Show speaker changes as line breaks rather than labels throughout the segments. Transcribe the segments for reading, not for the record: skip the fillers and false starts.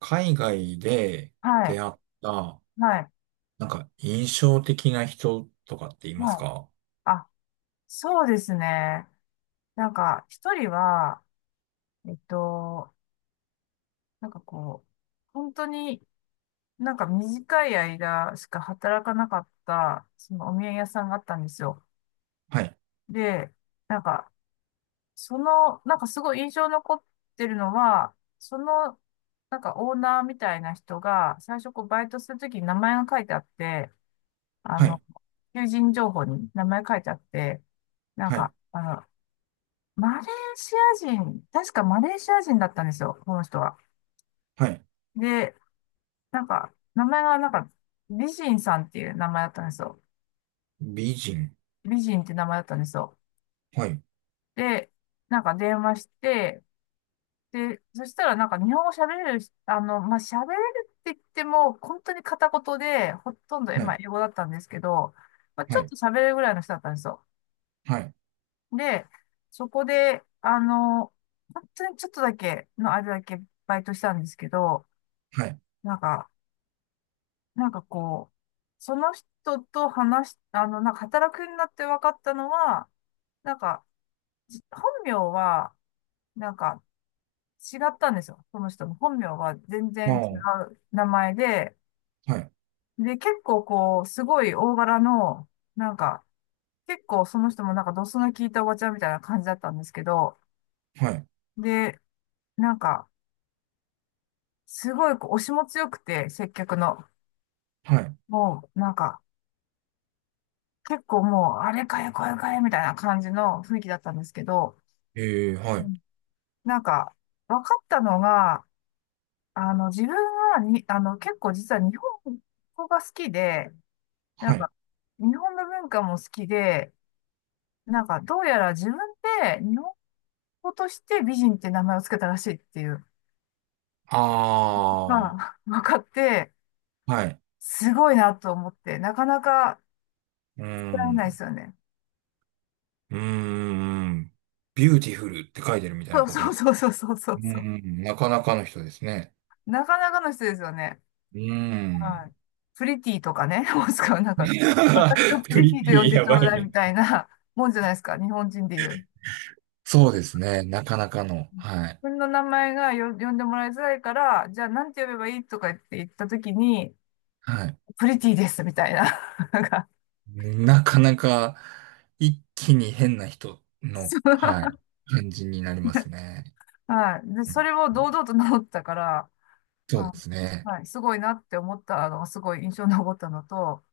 海外で
はい、
出会った、
はい、
なんか印象的な人とかっています
はい。
か？
あ、そうですね。なんか、一人は、えっと、なんかこう、本当になんか短い間しか働かなかった、そのお土産屋さんがあったんですよ。
はい、
で、なんか、その、なんかすごい印象に残ってるのは、その、なんかオーナーみたいな人が、最初こうバイトするときに名前が書いてあって、あ
はい、
の、求人情報に名前書いてあって、なん
は
か、
い、
あの、マレーシア人、確かマレーシア人だったんですよ、この人は。
はい。
で、なんか、名前がなんか、美人さんっていう名前だったんですよ。
美人。
美人って名前だったんですよ。
はい、
で、なんか電話して、で、そしたらなんか日本語喋れるし、あの、まあ、喋れるって言っても、本当に片言で、ほとんど、
は
まあ、
い、
英語だったんですけど、まあ、ち
は
ょっ
い、
と喋れるぐらいの人だったんですよ。
はい、
で、そこで、あの、本当にちょっとだけの間だけバイトしたんですけど、
はい。
なんか、なんかこう、その人と話し、あの、なんか働くようになって分かったのは、なんか、本名は、なんか違ったんですよ。その人の本名は全
あ
然
あ、
違
は
う名前で、
い、
で、結構こう、すごい大柄の、なんか、結構その人もなんかドスの効いたおばちゃんみたいな感じだったんですけど、
はい、
で、なんか、すごいこう押しも強くて、接客の。
はい。
もう、なんか、結構もう、あれかよ、これかよ、みたいな感じの雰囲気だったんですけど、
ええ、は
う
い、
んなんか、分かったのが、あの、自分に、あの、結構実は日本語が好きで、な
は
ん
い。
か、日本の文化も好きで、なんか、どうやら自分で日本語として美人って名前をつけたらしいっていう、ま
あ
あ、分かって、
あ、はい。
すごいなと思って、なかなか、
うー
られないで
ん、
すよね。
うーん。ビューティフルって書いてるみたい
そ
な
う
こと
そ
で
う
す。
そうそうそ
う
う
ー
そう。
ん、なかなかの人ですね。
なかなかの人ですよね。
うー
は
ん。
い。プリティとかね、もしくはなんか、私 をプ
プ
リ
リ
ティ
テ
と呼ん
ィ
で
や
ちょ
ば
う
い
だいみ
ね。
たいなもんじゃないですか、日本人で言う。
そうですね。なかなかの。
自
はい。
分の名前が呼んでもらいづらいから、じゃあなんて呼べばいいとか言ったときに、
はい。
プリティですみたいな。なんか、
なかなか一気に変な人
そ
の、は
う、
い。感じになりますね。
はい。で、
う
そ
ん、
れを堂々と名乗ったから、
そう
あ
ですね。
はい、すごいなって思ったのがすごい印象に残ったのと、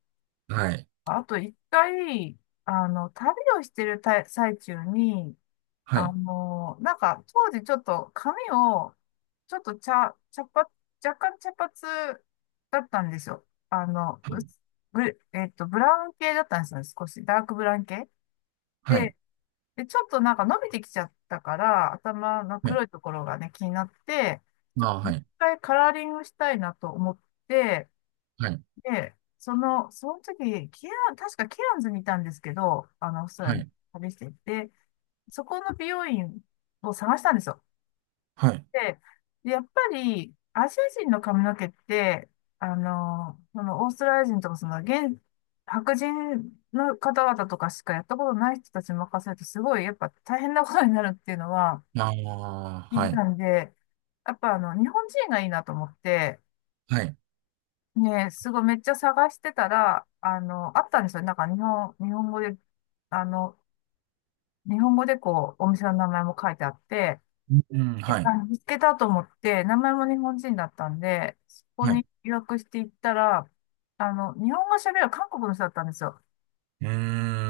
はい。
あと一回、あの、旅をしてる最中に、
は
あ
い。
の、なんか当時ちょっと髪を、ちょっと茶、茶髪、若干茶髪だったんですよ。あの、
は
う
い。
すブえっと、ブラウン系だったんですよね、少し。ダークブラウン系。
はい。
で、ちょっとなんか伸びてきちゃったから、頭の黒いところがね、気になって、ちょっ
ああ、
と
は
一
い。
回カラーリングしたいなと思って、
はい。
で、その時、確かケアンズにいたんですけど、あの、オーストラリ
は
アに
い。
旅していて、そこの美容院を探したんですよ。
はい。
で、やっぱり、アジア人の髪の毛って、あの、そのオーストラリア人とか、その現、白人の方々とかしかやったことない人たちに任せると、すごい、やっぱ大変なことになるっていうのは
ああ、
聞い
は
て
い。
たんで、やっぱあの、日本人がいいなと思って、
はい。
ね、すごいめっちゃ探してたら、あの、あったんですよ。日本語で、あの、日本語でこう、お店の名前も書いてあって、
うん、はい。
見つけたと思って、名前も日本人だったんで、そこ
はい。
に予約していったら、あの、日本語喋る韓国の人だったんですよ。
うー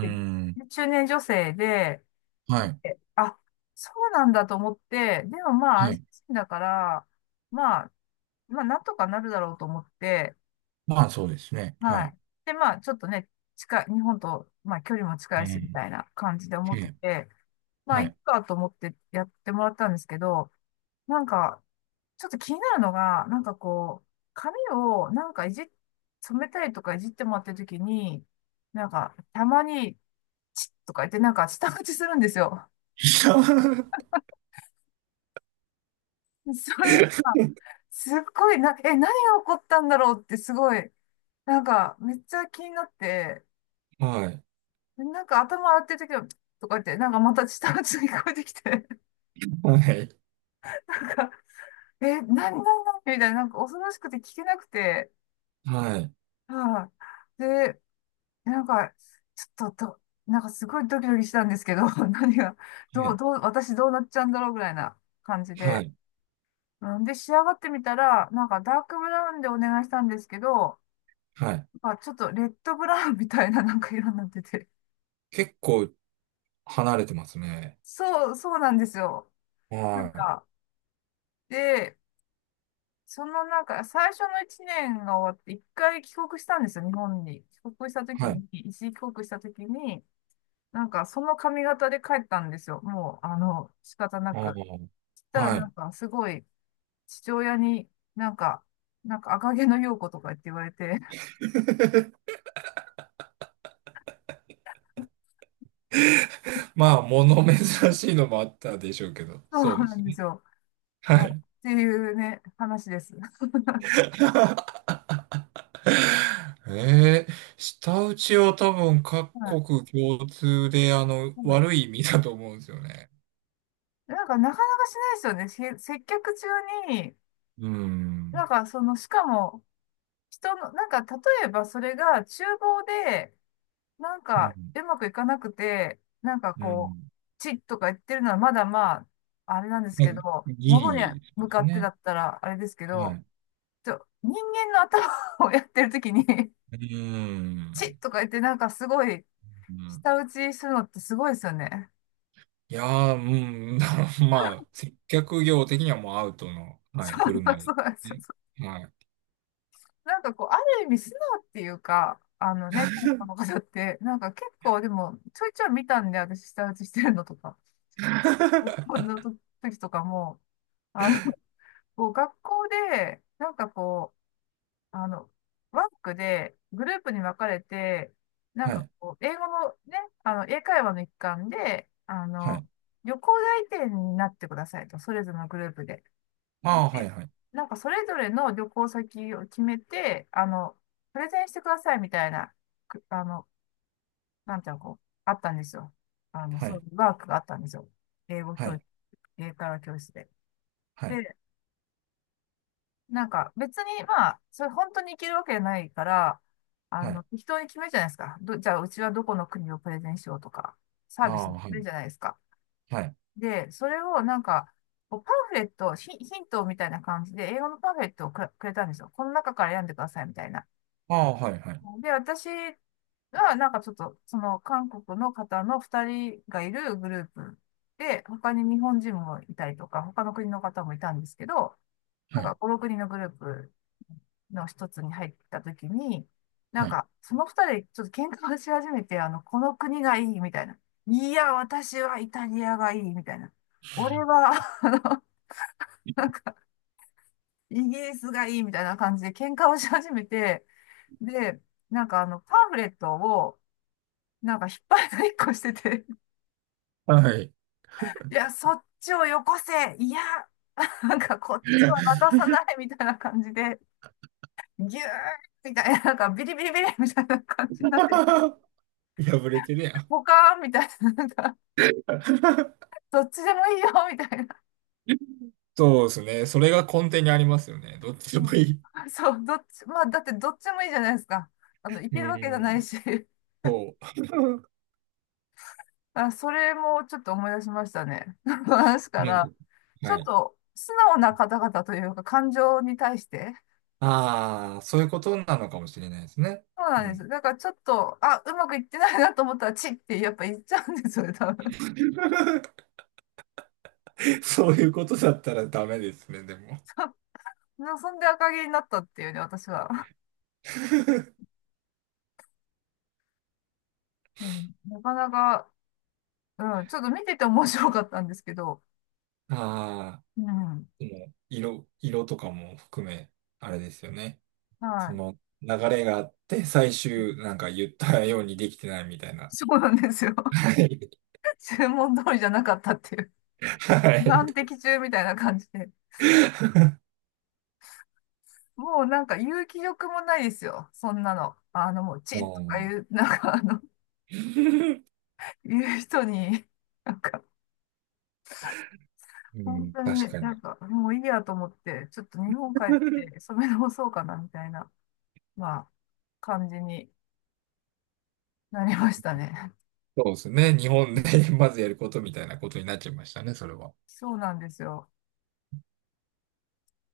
で
ん。
中年女性で、
はい。
えあ、そうなんだと思って、でもまあ、ア
は
ジ
い。
ア人だから、まあ、なんとかなるだろうと思って、
まあ、そうですね。は
は
い。
い。で、まあ、ちょっとね、近い、日本と、まあ、距離も近
う
いし、み
ん。
たいな感じで思ってて、まあ、
は
いっ
い。
かと思ってやってもらったんですけど、なんか、ちょっと気になるのが、なんかこう、髪をなんかいじっ、染めたりとかいじってもらってるときに、なんか、たまに、チッとか言って、なんか、舌打ちするんですよ。それが、すっごいな、え、何が起こったんだろうって、すごい、なんか、めっちゃ気になって、
はい。はい。
なんか、頭洗ってるときは、チッとか言って、なんか、また舌打ちが聞こえてきて、なんか、え、何、何、何みたいな、なんか、恐ろしくて聞けなくて、
はい。
はい、で、なんか、ちょっとど、なんかすごいドキドキしたんですけど、何が、
は
どう、
い。
どう、私どうなっちゃうんだろうぐらいな感じ
は
で。
い。
うんで、仕上がってみたら、なんかダークブラウンでお願いしたんですけど、
はい。
まあちょっとレッドブラウンみたいななんか色になってて。
結構離れてますね。
そう、そうなんですよ。なん
は
か、で、そのなんか最初の1年が終わって、1回帰国したんですよ、日本に。帰国した
い。
時
はい。
に、一時帰国した時に、なんかその髪型で帰ったんですよ。もう、あの、仕方な
あ
く。そした
あ。
ら
は
な
い。
んかすごい父親になんか、なんか赤毛の陽子とか言われて、
まあ、物珍しいのもあったでしょうけど、
そう
そうで
な
す
んです
ね。
よ。
は
まあ、っ
い。
ていうね、話です。
えー舌打ちは多分各
はい。
国共通で、あの、
はい
悪い意味だと思うんですよね。
なんかなかなかしないですよね。接客中に、
う
な
ん。
んかその、しかも人の、なんか例えばそれが厨房でなん
う
か
ん。
うまくいかなくて、なんか
う
こう、
ん。
チッとか言ってるのはまだまあ、あれなんですけ
ね
ど、
ギ
物に
リ、そう
向
で
か
す
って
ね。
だったらあれですけ
は
ど、
い。
人間の頭をやってるときに、
う
チッ
ん。
とか言ってなんかすごい、
うん、
舌打ちするのってすごいですよね。
いやー、うん、まあ、接客業的にはもうアウトの、は
そ
い、振る
う、
舞
そ
い。
うなんですよ。
はい。
なんかこう、ある意味素直っていうか、あのね、韓国の方って、なんか結構でも、ちょいちょい見たんで、私舌打ちしてるのとか、こんな時とかも、あの、こう、学校で、なんかこう、あの、ワークでグループに分かれて、なん
は
か
い。
こう、英語のね、あの、英会話の一環で、あ
は
の、
い。
旅行代理店になってくださいと、それぞれのグループで。
ああ、はい、
で
はい。
なんかそれぞれの旅行先を決めて、あの、プレゼンしてくださいみたいな、くあの、なんていうの、こう、あったんですよ。あの、
は
そうい
い。
うワークがあったんですよ。英語
は
教室、
い。
英会話教室で。
はい。
でなんか別にまあ、それ本当にいけるわけじゃないから、あ
は
の、
い。
適当に決めるじゃないですか。じゃあうちはどこの国をプレゼンしようとか、サー
あ
ビス
あ、
決
は
める
い。
じゃないですか。
はい。
で、それをなんか、こうパンフレット、ヒ、ヒントみたいな感じで、英語のパンフレットをくれたんですよ。この中から選んでくださいみたいな。
ああ、はい、はい。
で、私はなんかちょっと、その韓国の方の2人がいるグループで、他に日本人もいたりとか、他の国の方もいたんですけど、
は
なん
い。
か5、6人のグループの一つに入った時に、なん
はい。
かその二人でちょっと喧嘩をし始めて、あの、この国がいいみたいな。いや、私はイタリアがいいみたいな。俺は、あの、イギリスがいいみたいな感じで喧嘩をし始めて、で、なんかあの、パンフレットを、なんか引っ張りだっしてて、
はい。
いや、そっちをよこせいや、なんかこっちは渡さないみたいな感じで、ギューみたいな、なんかビリビリビリみたいな 感じになって、
破れてるやん。
ポカーンみたいな、なんか、どっちでもいいよみたいな。
そうですね。それが根底にありますよね。どっちでも
も
いい。
うそう、どっち、まあ、だってどっちもいいじゃないですか。あの、い
う
けるわけじゃ
ん。
ないし。
そう。
あ、それもちょっと思い出しましたね。話か
なんか、
ら、ちょ
は
っ
い。
と素直な方々というか、感情に対して。
ああ、そういうことなのかもしれないですね。
そう
う
なんで
ん。
す。だからちょっと、あ、うまくいってないなと思ったら、チッってやっぱ言っちゃうんですよね、多分。
そういうことだったらダメですね、でも。
そそんで赤毛になったっていうね、私は。うん、なかなか、うん、ちょっと見てて面白かったんですけど、
ああ、
うん、
でも、色、色とかも含め、あれですよね。
は
そ
い。
の流れがあって、最終、なんか言ったようにできてないみたいな。
そうなんですよ。
はい。
注文通りじゃなかったっていう。
はい。
難敵中みたいな感じで。もうなんか言う気力もないですよ。そんなの。あの、もう、チッとか
も
言う、なんかあの、言う人に、なんか、
う、う
本
ん、
当に、
確か
なん
に。
か、もういいやと思って、ちょっと日本帰って染め直そうかな、みたいな、まあ、感じになりましたね。
そうですね。日本で まずやることみたいなことになっちゃいましたね、それは。
そうなんですよ。